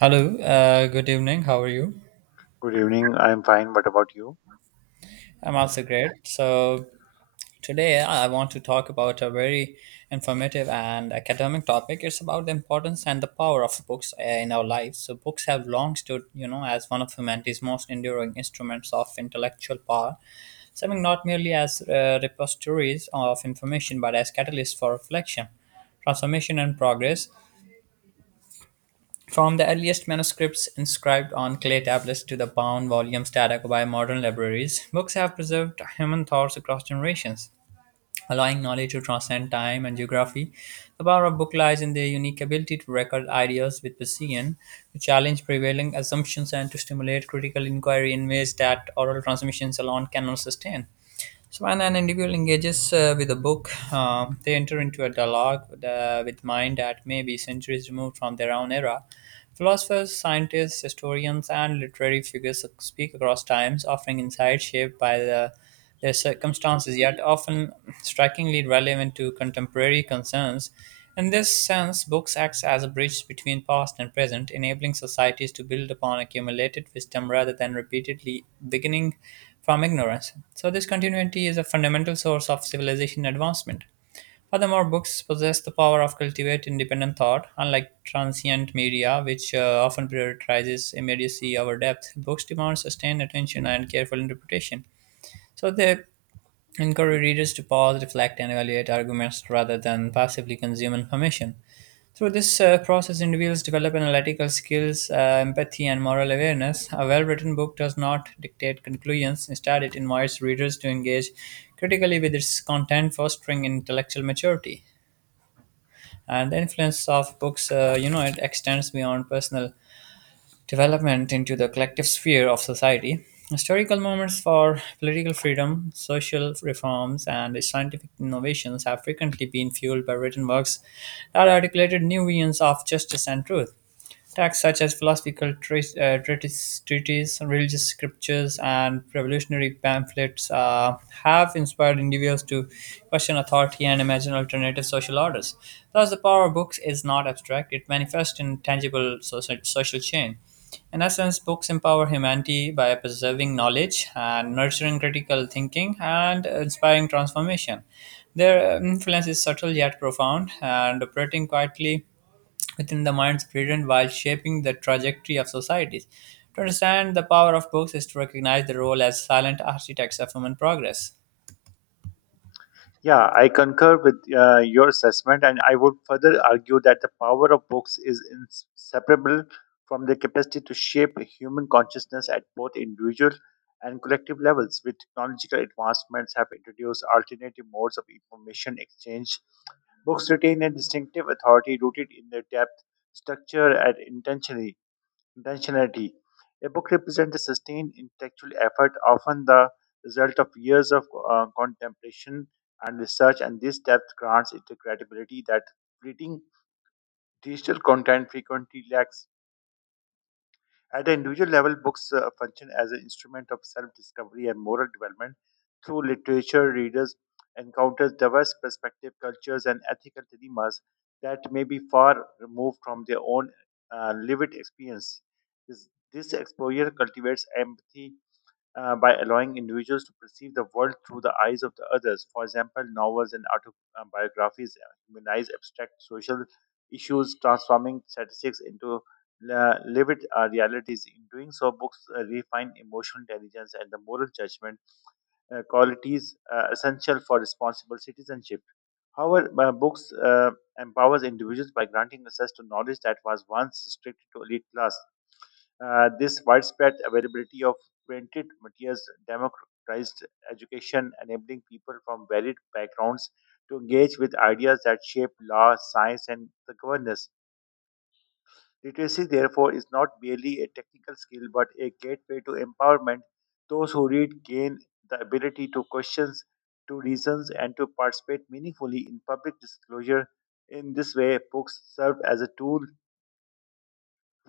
Hello, good evening. How are you? Good evening. I'm fine. What about you? I'm also great. So, today I want to talk about a very informative and academic topic. It's about the importance and the power of books in our lives. So, books have long stood, as one of humanity's most enduring instruments of intellectual power, serving not merely as repositories of information but as catalysts for reflection, transformation, and progress. From the earliest manuscripts inscribed on clay tablets to the bound volumes that occupy modern libraries, books have preserved human thoughts across generations, allowing knowledge to transcend time and geography. The power of book lies in their unique ability to record ideas with precision, to challenge prevailing assumptions, and to stimulate critical inquiry in ways that oral transmissions alone cannot sustain. So when an individual engages with a book, they enter into a dialogue with mind that may be centuries removed from their own era. Philosophers, scientists, historians, and literary figures speak across times, offering insights shaped by their circumstances, yet often strikingly relevant to contemporary concerns. In this sense, books act as a bridge between past and present, enabling societies to build upon accumulated wisdom rather than repeatedly beginning from ignorance. So, this continuity is a fundamental source of civilization advancement. Furthermore, books possess the power of cultivate independent thought, unlike transient media, which often prioritizes immediacy over depth. Books demand sustained attention and careful interpretation. So they encourage readers to pause, reflect, and evaluate arguments rather than passively consume information. Through this process, individuals develop analytical skills, empathy, and moral awareness. A well written book does not dictate conclusions; instead, it invites readers to engage critically with its content, fostering intellectual maturity. And the influence of books, it extends beyond personal development into the collective sphere of society. Historical moments for political freedom, social reforms, and scientific innovations have frequently been fueled by written works that articulated new visions of justice and truth. Texts such as philosophical treatises, religious scriptures, and revolutionary pamphlets have inspired individuals to question authority and imagine alternative social orders. Thus, the power of books is not abstract; it manifests in tangible social change. In essence, books empower humanity by preserving knowledge and nurturing critical thinking and inspiring transformation. Their influence is subtle yet profound and operating quietly within the mind's present while shaping the trajectory of societies. To understand the power of books is to recognize the role as silent architects of human progress. Yeah, I concur with your assessment, and I would further argue that the power of books is inseparable from their capacity to shape human consciousness at both individual and collective levels. With technological advancements, have introduced alternative modes of information exchange. Books retain a distinctive authority rooted in their depth, structure, and intentionality. A book represents a sustained intellectual effort, often the result of years of contemplation and research, and this depth grants it a credibility that reading digital content frequently lacks. At the individual level, books function as an instrument of self discovery and moral development. Through literature, readers encounter diverse perspective cultures, and ethical dilemmas that may be far removed from their own lived experience. This exposure cultivates empathy, by allowing individuals to perceive the world through the eyes of the others. For example, novels and autobiographies humanize abstract social issues, transforming statistics into lived realities. In doing so, books refine emotional intelligence and the moral judgment, qualities essential for responsible citizenship. However, books empowers individuals by granting access to knowledge that was once restricted to elite class. This widespread availability of printed materials democratized education, enabling people from varied backgrounds to engage with ideas that shape law, science, and the governance. Literacy, therefore, is not merely a technical skill but a gateway to empowerment. Those who read gain the ability to question, to reason, and to participate meaningfully in public disclosure. In this way, books serve as a tool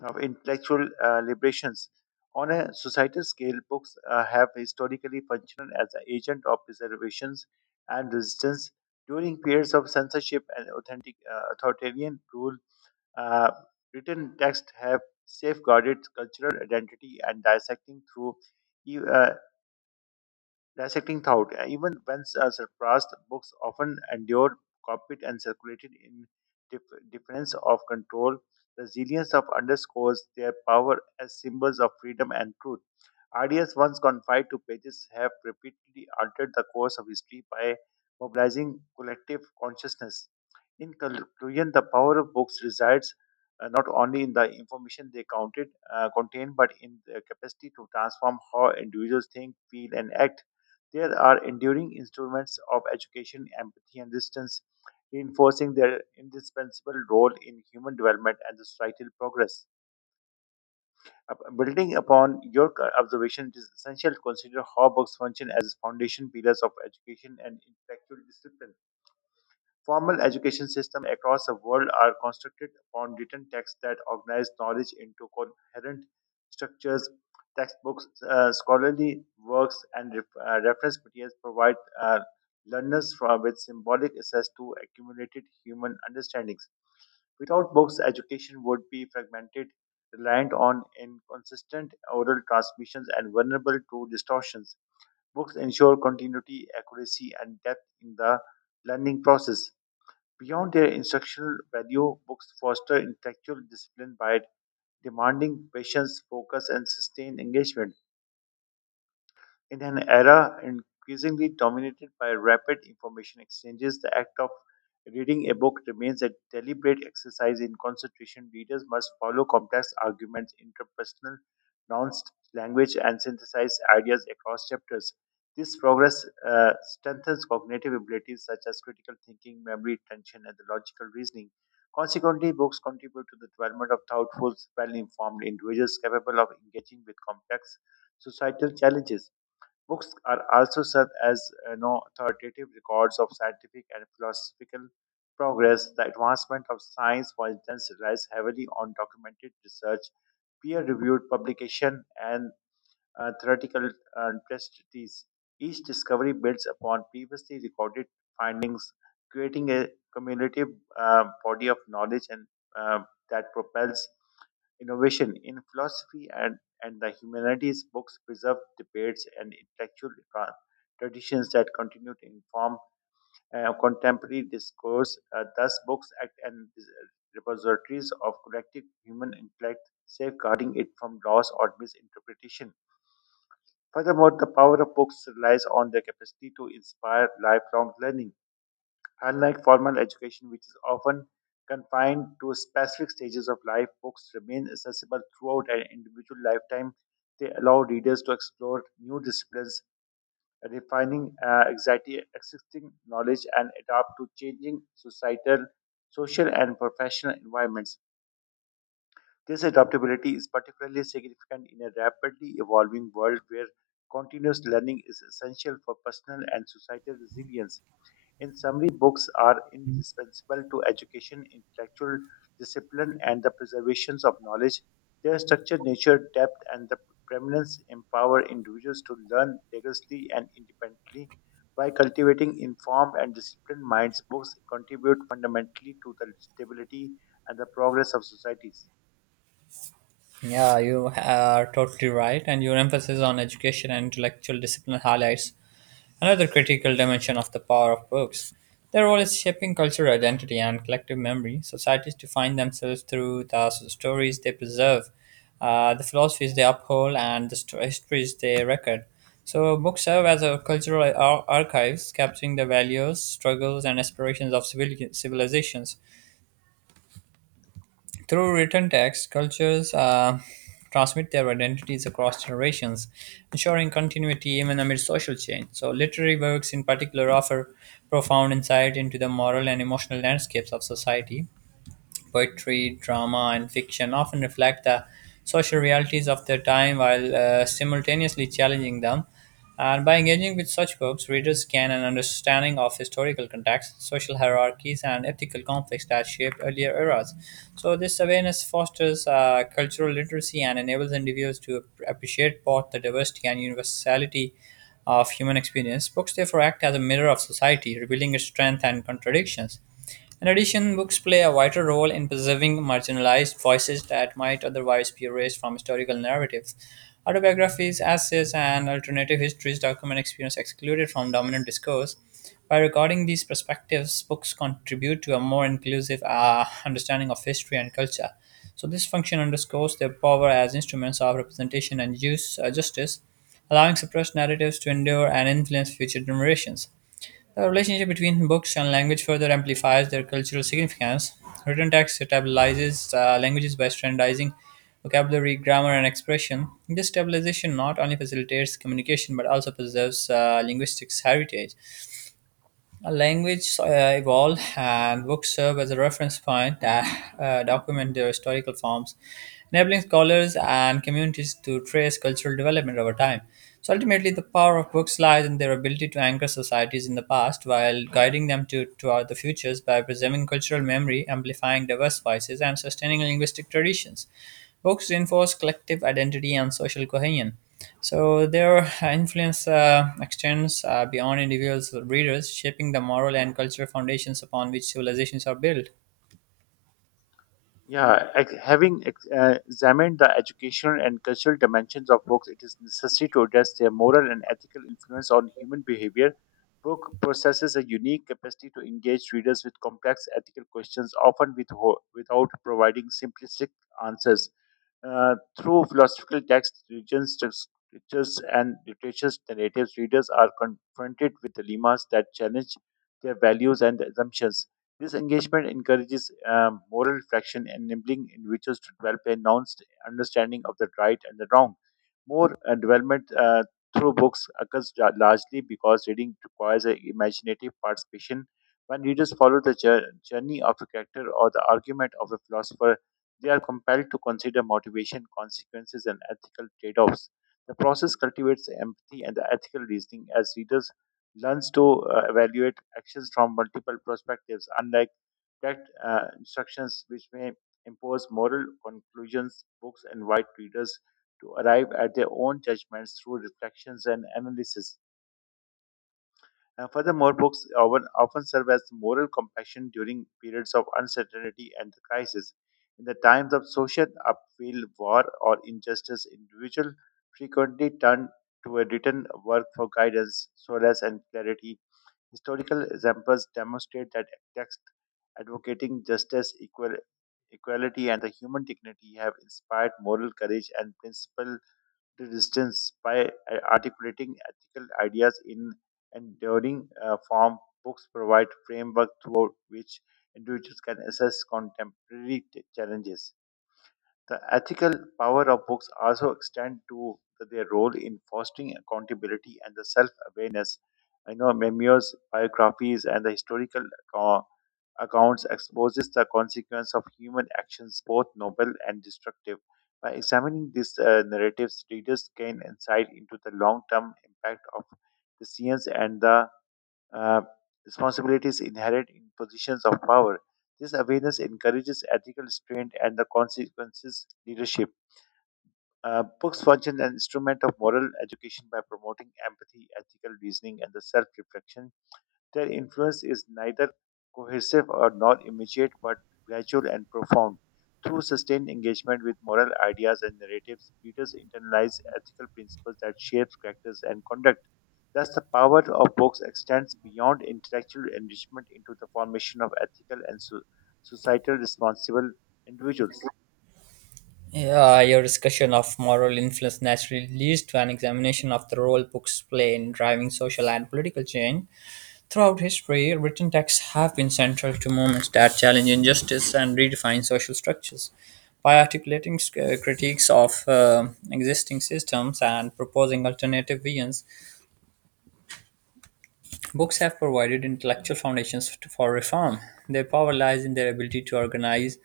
of intellectual liberations. On a societal scale, books have historically functioned as an agent of preservations and resistance during periods of censorship and authoritarian rule. Uh, Written texts have safeguarded cultural identity and dissecting through e- uh, dissecting thought. Even when surpassed, books often endured, copied, and circulated in difference of control. Resilience of underscores their power as symbols of freedom and truth. Ideas once confined to pages have repeatedly altered the course of history by mobilizing collective consciousness. In conclusion, the power of books resides not only in the information they contain, but in their capacity to transform how individuals think, feel, and act. There are enduring instruments of education, empathy, and resistance, reinforcing their indispensable role in human development and societal progress. Building upon your observation, it is essential to consider how books function as foundation pillars of education and intellectual discipline. Formal education systems across the world are constructed upon written texts that organize knowledge into coherent structures. Textbooks, scholarly works, and reference materials provide uh, learners from with symbolic access to accumulated human understandings. Without books, education would be fragmented, reliant on inconsistent oral transmissions, and vulnerable to distortions. Books ensure continuity, accuracy, and depth in the learning process. Beyond their instructional value, books foster intellectual discipline by demanding patience, focus, and sustained engagement. In an era increasingly dominated by rapid information exchanges, the act of reading a book remains a deliberate exercise in concentration. Readers must follow complex arguments, interpersonal nuanced language, and synthesize ideas across chapters. This progress strengthens cognitive abilities such as critical thinking, memory, attention, and the logical reasoning. Consequently, books contribute to the development of thoughtful, well informed individuals capable of engaging with complex societal challenges. Books are also serve as authoritative records of scientific and philosophical progress. The advancement of science, for instance, relies heavily on documented research, peer-reviewed publication, and theoretical testes. Each discovery builds upon previously recorded findings, creating a cumulative body of knowledge and uh, that propels innovation in philosophy and the humanities books preserve debates and intellectual traditions that continue to inform contemporary discourse. Thus, books act as repositories of collective human intellect, safeguarding it from loss or misinterpretation. Furthermore, the power of books relies on their capacity to inspire lifelong learning. Unlike formal education, which is often confined to specific stages of life, books remain accessible throughout an individual lifetime. They allow readers to explore new disciplines, refining anxiety, existing knowledge, and adapt to changing societal, social, and professional environments. This adaptability is particularly significant in a rapidly evolving world where continuous learning is essential for personal and societal resilience. In summary, books are indispensable to education, intellectual discipline, and the preservation of knowledge. Their structure, nature, depth, and the preeminence empower individuals to learn rigorously and independently. By cultivating informed and disciplined minds, books contribute fundamentally to the stability and the progress of societies. Yeah, you are totally right, and your emphasis on education and intellectual discipline highlights another critical dimension of the power of books, their role is shaping cultural identity and collective memory. Societies define themselves through the stories they preserve, the philosophies they uphold, and the histories they record. So, books serve as a cultural archives, capturing the values, struggles, and aspirations of civilizations. Through written text, cultures transmit their identities across generations, ensuring continuity even amid social change. So, literary works in particular offer profound insight into the moral and emotional landscapes of society. Poetry, drama, and fiction often reflect the social realities of their time while simultaneously challenging them. And by engaging with such books, readers gain an understanding of historical contexts, social hierarchies, and ethical conflicts that shaped earlier eras. So, this awareness fosters cultural literacy and enables individuals to appreciate both the diversity and universality of human experience. Books therefore act as a mirror of society, revealing its strength and contradictions. In addition, books play a vital role in preserving marginalized voices that might otherwise be erased from historical narratives. Autobiographies, essays, and alternative histories document experience excluded from dominant discourse. By recording these perspectives, books contribute to a more inclusive understanding of history and culture. So, this function underscores their power as instruments of representation and use, justice, allowing suppressed narratives to endure and influence future generations. The relationship between books and language further amplifies their cultural significance. Written text stabilizes languages by standardizing vocabulary, grammar, and expression. This stabilization not only facilitates communication but also preserves linguistics heritage. A language evolve and books serve as a reference point that document their historical forms, enabling scholars and communities to trace cultural development over time. So ultimately, the power of books lies in their ability to anchor societies in the past while guiding them to toward the futures by preserving cultural memory, amplifying diverse voices, and sustaining linguistic traditions. Books reinforce collective identity and social cohesion, so their influence extends beyond individuals or readers, shaping the moral and cultural foundations upon which civilizations are built. Yeah, examined the educational and cultural dimensions of books, it is necessary to address their moral and ethical influence on human behavior. Book possesses a unique capacity to engage readers with complex ethical questions, often with without providing simplistic answers. Uh, Through philosophical texts, religion scriptures, and literature's narratives, readers are confronted with dilemmas that challenge their values and assumptions. This engagement encourages moral reflection, enabling individuals to develop a nuanced understanding of the right and the wrong. More development Through books occurs largely because reading requires an imaginative participation. When readers follow the journey of a character or the argument of a philosopher, they are compelled to consider motivation, consequences, and ethical trade offs. The process cultivates empathy and the ethical reasoning as readers learns to evaluate actions from multiple perspectives, unlike direct instructions which may impose moral conclusions. Books invite readers to arrive at their own judgments through reflections and analysis. Furthermore, books often serve as moral compassion during periods of uncertainty and crisis. In the times of social upheaval, war, or injustice, individuals frequently turn to a written work for guidance, solace, and clarity. Historical examples demonstrate that texts advocating justice, equality, and the human dignity have inspired moral courage and principle resistance by articulating ethical ideas in enduring form. Books provide framework throughout which individuals can assess contemporary challenges. The ethical power of books also extend to their role in fostering accountability and the self-awareness. I know memoirs, biographies, and the historical account- accounts exposes the consequence of human actions, both noble and destructive. By examining these narratives, readers gain insight into the long-term impact of decisions and the uh, responsibilities inherent in positions of power. This awareness encourages ethical restraint and the consequences leadership. Books function as an instrument of moral education by promoting empathy, ethical reasoning, and the self-reflection. Their influence is neither cohesive or nor immediate but gradual and profound. Through sustained engagement with moral ideas and narratives, readers internalize ethical principles that shape characters and conduct. Thus, the power of books extends beyond intellectual enrichment into the formation of ethical and societal responsible individuals. Yeah, your discussion of moral influence naturally leads to an examination of the role books play in driving social and political change. Throughout history, written texts have been central to movements that challenge injustice and redefine social structures. By articulating critiques of existing systems and proposing alternative visions, books have provided intellectual foundations for reform. Their power lies in their ability to organize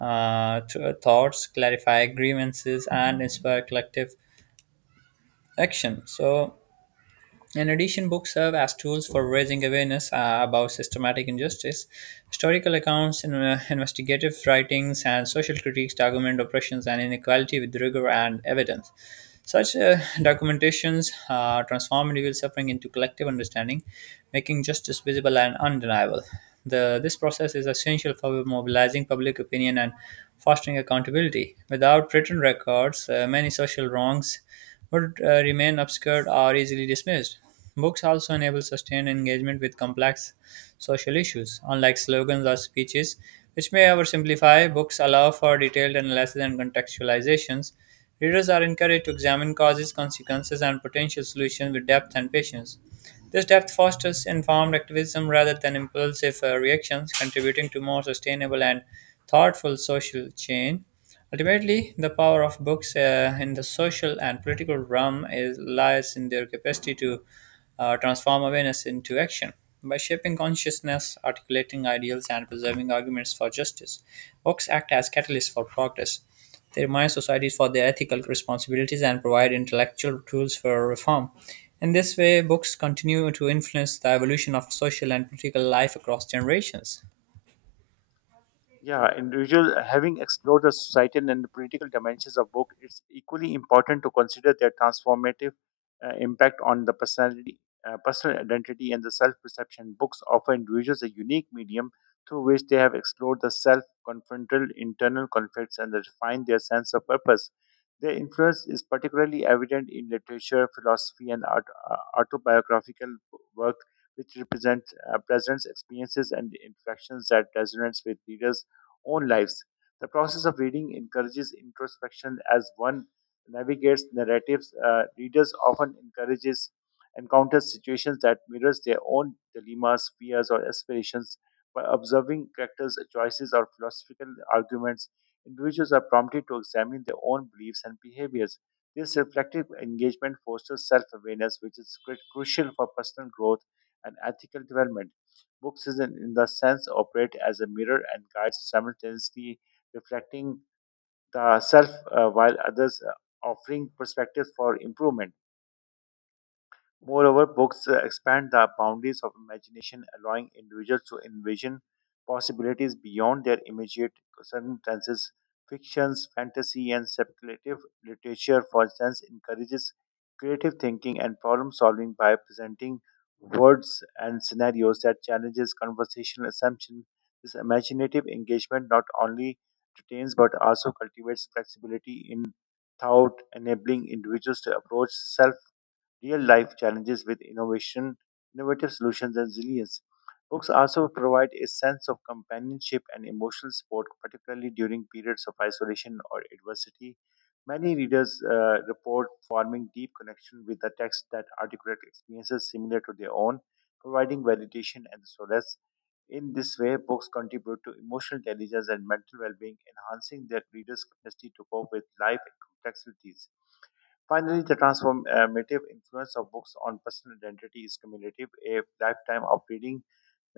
thoughts, clarify grievances, and inspire collective action. So, in addition, books serve as tools for raising awareness about systematic injustice. Historical accounts, investigative writings, and social critiques document oppressions and inequality with rigor and evidence. Such documentations transform individual suffering into collective understanding, making justice visible and undeniable. This process is essential for mobilizing public opinion and fostering accountability. Without written records, many social wrongs would remain obscured or easily dismissed. Books also enable sustained engagement with complex social issues; unlike slogans or speeches, which may oversimplify, books allow for detailed analysis and contextualizations. Readers are encouraged to examine causes, consequences, and potential solutions with depth and patience. This depth fosters informed activism rather than impulsive reactions, contributing to more sustainable and thoughtful social change. Ultimately, the power of books in the social and political realm lies in their capacity to transform awareness into action. By shaping consciousness, articulating ideals, and preserving arguments for justice, books act as catalysts for progress. They remind societies for their ethical responsibilities and provide intellectual tools for reform. In this way, books continue to influence the evolution of social and political life across generations. Yeah, individual having explored the societal and the political dimensions of book, it's equally important to consider their transformative impact on the personal identity, and the self-perception. Books offer individuals a unique medium through which they have explored the self-confrontal internal conflicts and refined their sense of purpose. Their influence is particularly evident in literature, philosophy, and art, autobiographical work, which represent presents experiences and interactions that resonates with readers own lives. The process of reading encourages introspection as one navigates narratives. Readers often encourages encounters situations that mirrors their own dilemmas, fears, or aspirations. By observing characters' choices or philosophical arguments, individuals are prompted to examine their own beliefs and behaviors. This reflective engagement fosters self awareness, which is crucial for personal growth and ethical development. Books, is in the sense, operate as a mirror and guides simultaneously reflecting the self while others offering perspectives for improvement. Moreover, books expand the boundaries of imagination, allowing individuals to envision possibilities beyond their immediate circumstances. Fictions, fantasy, and speculative literature, for instance, encourages creative thinking and problem solving by presenting words and scenarios that challenges conversational assumptions. This imaginative engagement not only retains but also cultivates flexibility in thought, enabling individuals to approach self real life challenges with innovative solutions, and resilience. Books also provide a sense of companionship and emotional support, particularly during periods of isolation or adversity. Many readers report forming deep connection with the text that articulate experiences similar to their own, providing validation and solace. In this way, books contribute to emotional intelligence and mental well-being, enhancing their readers' capacity to cope with life complexities. Finally, the transformative influence of books on personal identity is cumulative. A lifetime of reading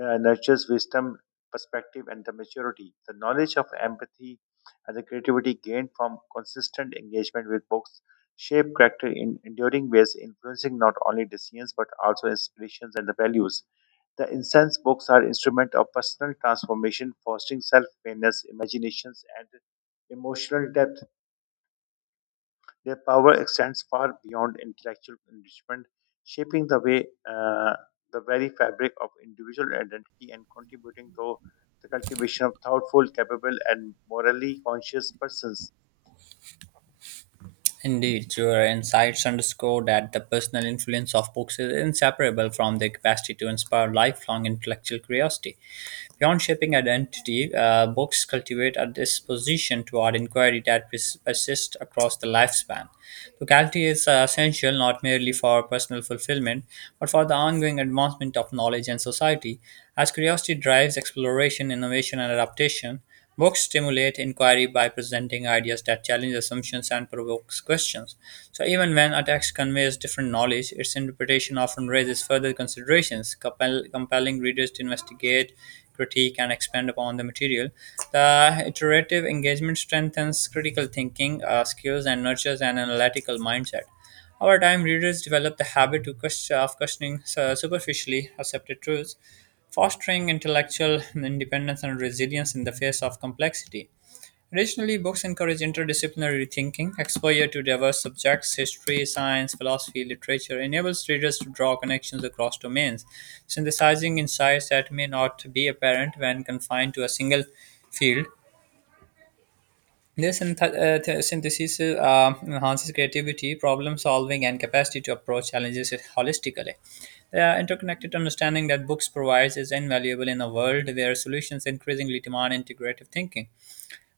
nurtures wisdom, perspective, and the maturity. The knowledge of empathy and the creativity gained from consistent engagement with books shape character in enduring ways, influencing not only decisions but also inspirations and the values. The incense books are instrument of personal transformation, fostering self-awareness, imaginations, and emotional depth. Their power extends far beyond intellectual enrichment, shaping the way the very fabric of individual identity and contributing to the cultivation of thoughtful, capable, and morally conscious persons. Indeed, your insights underscore that the personal influence of books is inseparable from their capacity to inspire lifelong intellectual curiosity. Beyond shaping identity, books cultivate a disposition toward inquiry that persists across the lifespan. Locality is essential not merely for personal fulfillment, but for the ongoing advancement of knowledge and society. As curiosity drives exploration, innovation, and adaptation, books stimulate inquiry by presenting ideas that challenge assumptions and provokes questions. So even when a text conveys different knowledge, its interpretation often raises further considerations, compelling readers to investigate, critique, and expand upon the material. The iterative engagement strengthens critical thinking skills and nurtures an analytical mindset. Over time, readers develop the habit to of questioning superficially accepted truths, fostering intellectual independence and resilience in the face of complexity. Additionally, books encourage interdisciplinary thinking. Exposure to diverse subjects, history, science, philosophy, literature enables readers to draw connections across domains, synthesizing insights that may not be apparent when confined to a single field. This synthesis enhances creativity, problem solving, and capacity to approach challenges holistically. The interconnected understanding that books provides is invaluable in a world where solutions increasingly demand integrative thinking.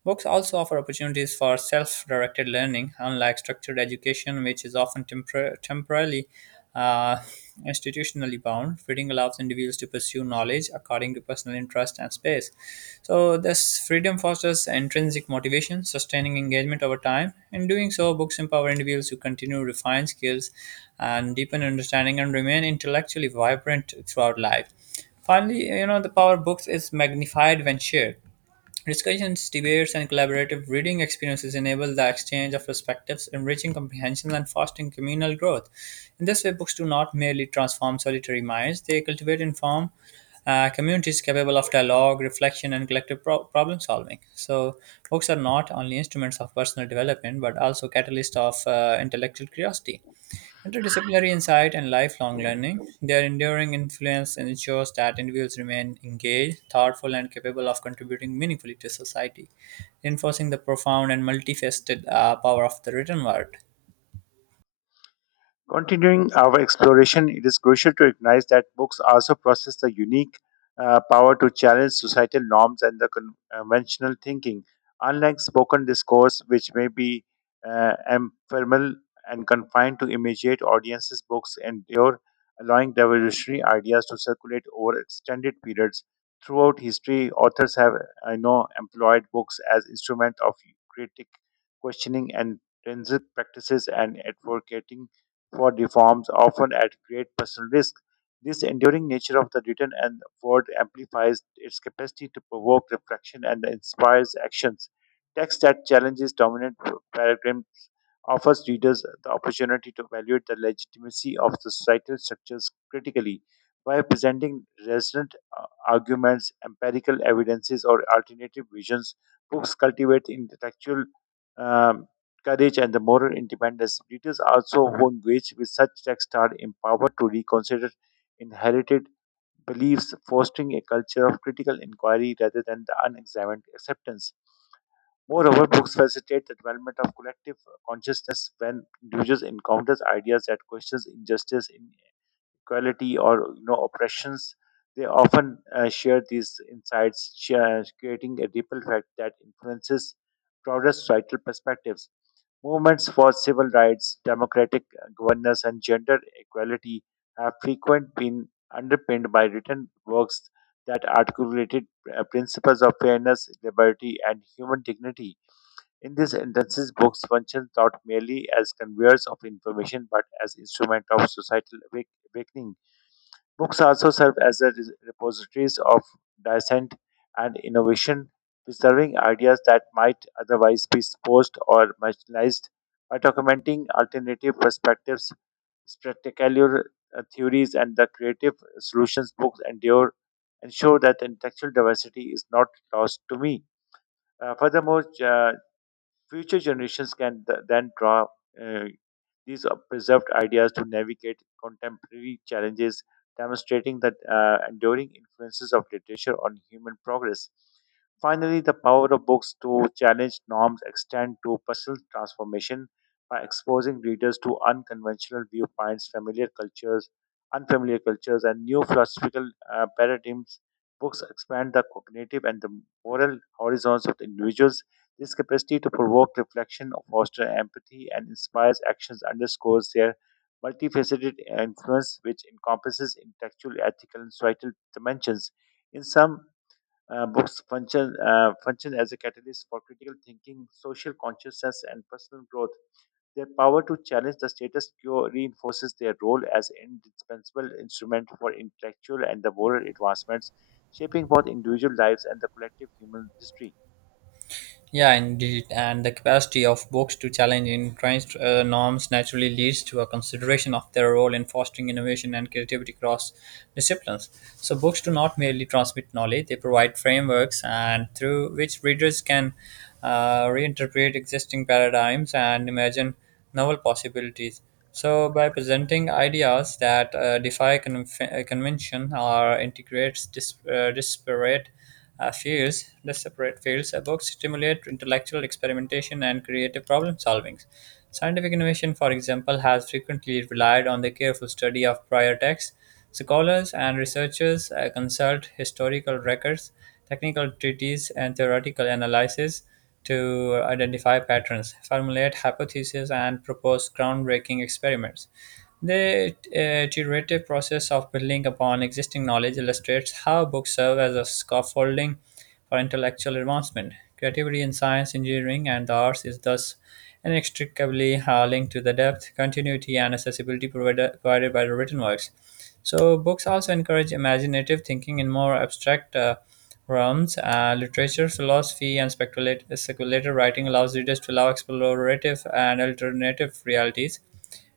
Books also offer opportunities for self directed learning, unlike structured education, which is often temporarily uh, institutionally bound. Reading allows individuals to pursue knowledge according to personal interest and space. So, this freedom fosters intrinsic motivation, sustaining engagement over time. In doing so, books empower individuals to continue to refine skills and deepen understanding and remain intellectually vibrant throughout life. Finally, the power of books is magnified when shared. Discussions, debates, and collaborative reading experiences enable the exchange of perspectives, enriching comprehension and fostering communal growth. In this way, books do not merely transform solitary minds, they cultivate informed communities capable of dialogue, reflection, and collective problem solving. So, books are not only instruments of personal development but also catalysts of intellectual curiosity. Interdisciplinary insight and lifelong learning, their enduring influence ensures that individuals remain engaged, thoughtful, and capable of contributing meaningfully to society, reinforcing the profound and multifaceted power of the written word. Continuing our exploration, it is crucial to recognize that books also possess the unique power to challenge societal norms and the conventional thinking. Unlike spoken discourse, which may be uh, ephemeral and confined to immediate audiences, books endure, allowing revolutionary ideas to circulate over extended periods. Throughout history, authors have, I know, employed books as instrument of critic questioning and forensic practices and advocating for reforms, often at great personal risk. This enduring nature of the written and word amplifies its capacity to provoke reflection and inspires actions. Text that challenges dominant paradigms offers readers the opportunity to evaluate the legitimacy of the societal structures critically by presenting resonant arguments, empirical evidences, or alternative visions. Books cultivate intellectual um, courage, and the moral independence. British also who engaged with such texts are empowered to reconsider inherited beliefs, fostering a culture of critical inquiry rather than the unexamined acceptance. Moreover, books facilitate the development of collective consciousness when individuals encounters ideas that questions injustice, inequality, or you know oppressions. They often share these insights, share, creating a ripple effect that influences broader societal perspectives. Movements for civil rights, democratic governance, and gender equality have frequently been underpinned by written works that articulated principles of fairness, liberty, and human dignity. In these instances, books function not merely as conveyors of information but as instrument of societal awakening. Books also serve as a repositories of dissent and innovation, preserving ideas that might otherwise be exposed or marginalized by documenting alternative perspectives, spectacular theories, and the creative solutions books endure ensure that intellectual diversity is not lost to me. Furthermore, future generations can then draw uh, these are preserved ideas to navigate contemporary challenges, demonstrating the enduring influences of literature on human progress. Finally, the power of books to challenge norms extend to personal transformation by exposing readers to unconventional viewpoints, familiar cultures, unfamiliar cultures, and new philosophical paradigms. Books expand the cognitive and the moral horizons of the individuals this capacity to provoke reflection, foster empathy, and inspires actions underscores their multifaceted influence, which encompasses intellectual, ethical, and societal dimensions. In some books, function as a catalyst for critical thinking, social consciousness, and personal growth. Their power to challenge the status quo reinforces their role as an indispensable instrument for intellectual and the moral advancements, shaping both individual lives and the collective human history. Yeah, indeed. And the capacity of books to challenge entrenched norms naturally leads to a consideration of their role in fostering innovation and creativity across disciplines. So, books do not merely transmit knowledge, they provide frameworks and through which readers can reinterpret existing paradigms and imagine novel possibilities. So, by presenting ideas that defy convention or integrates disparate fields, the separate fields, books stimulate intellectual experimentation and creative problem solving. Scientific innovation, for example, has frequently relied on the careful study of prior texts. Scholars and researchers consult historical records, technical treatises, and theoretical analysis to identify patterns, formulate hypotheses, and propose groundbreaking experiments. The iterative process of building upon existing knowledge illustrates how books serve as a scaffolding for intellectual advancement. Creativity in science, engineering, and the arts is thus inextricably linked to the depth, continuity, and accessibility provided by the written works. So, books also encourage imaginative thinking in more abstract realms. Literature, philosophy, and speculative writing allows readers to allow explorative and alternative realities,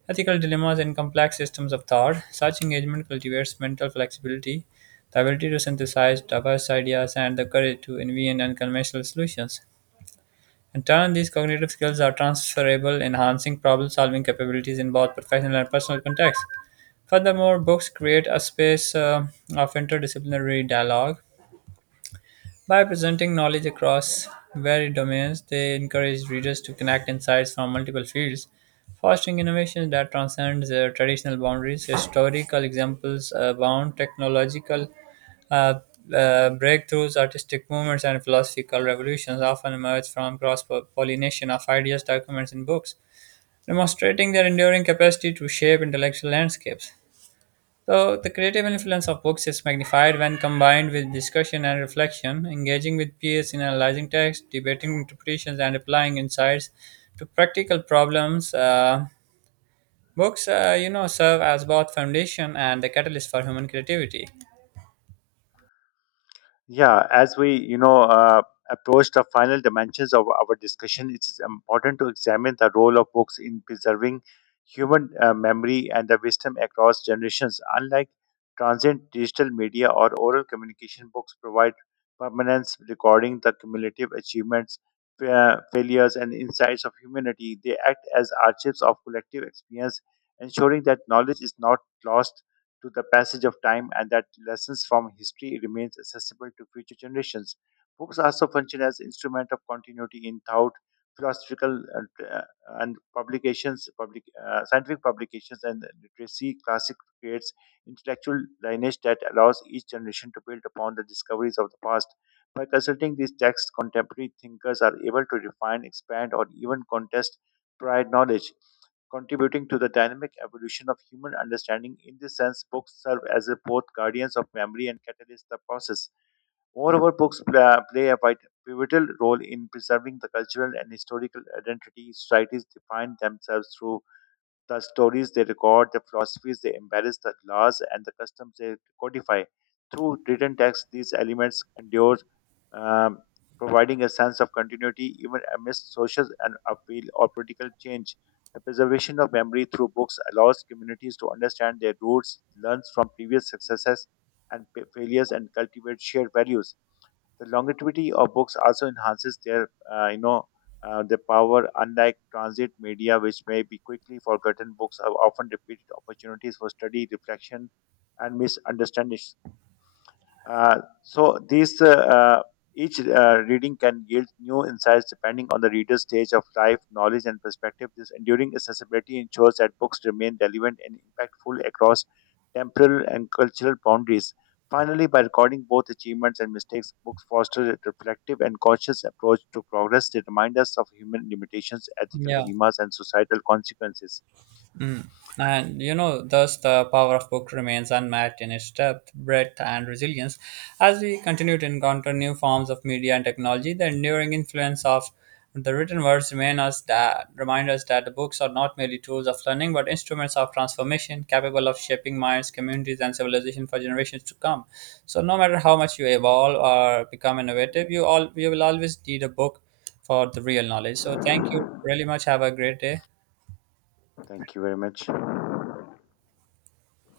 ethical dilemmas, and complex systems of thought. Such engagement cultivates mental flexibility, the ability to synthesize diverse ideas, and the courage to envision unconventional solutions. In turn, these cognitive skills are transferable, enhancing problem solving capabilities in both professional and personal contexts. Furthermore, books create a space of interdisciplinary dialogue. By presenting knowledge across varied domains, they encourage readers to connect insights from multiple fields, fostering innovations that transcend their traditional boundaries. Historical examples abound, technological uh, uh, breakthroughs, artistic movements, and philosophical revolutions often emerge from cross pollination of ideas, documents, and books, demonstrating their enduring capacity to shape intellectual landscapes. So, the creative influence of books is magnified when combined with discussion and reflection, engaging with peers in analyzing text, debating interpretations, and applying insights to practical problems. Books, serve as both foundation and the catalyst for human creativity. Yeah, as we, you know, approach the final dimensions of our discussion, it's important to examine the role of books in preserving human memory and the wisdom across generations. Unlike transient digital media or oral communication, books provide permanence, recording the cumulative achievements, failures, and insights of humanity. They act as archives of collective experience, ensuring that knowledge is not lost to the passage of time and that lessons from history remains accessible to future generations. Books also function as instrument of continuity in thought, philosophical and, uh, and publications, scientific publications and literacy. Classic creates intellectual lineage that allows each generation to build upon the discoveries of the past. By consulting these texts, contemporary thinkers are able to refine, expand, or even contest prior knowledge contributing to the dynamic evolution of human understanding. In this sense, books serve as a both guardians of memory and catalyst the process. Moreover, books play a pivotal role in preserving the cultural and historical identity societies define themselves through the stories they record, the philosophies they embrace, the laws and the customs they codify. Through written text, these elements endure, um, providing a sense of continuity even amidst social and appeal or political change. The preservation of memory through books allows communities to understand their roots, learn from previous successes and failures, and cultivate shared values. The longevity of books also enhances their their power. Unlike transit media, which may be quickly forgotten, books are often repeated opportunities for study, reflection, and misunderstanding. So these each reading can yield new insights depending on the reader's stage of life, knowledge, and perspective. This enduring accessibility ensures that books remain relevant and impactful across temporal and cultural boundaries. Finally, by recording both achievements and mistakes, books foster a reflective and conscious approach to progress. They remind us of human limitations, ethical Yeah. dilemmas, and societal consequences. Mm. And you know, thus the power of book remains unmatched in its depth, breadth, and resilience. As we continue to encounter new forms of media and technology, the enduring influence of the written words remain us that remind us that the books are not merely tools of learning, but instruments of transformation, capable of shaping minds, communities, and civilization for generations to come. So, no matter how much you evolve or become innovative, you will always need a book for the real knowledge. So, thank you really much. Have a great day. Thank you very much.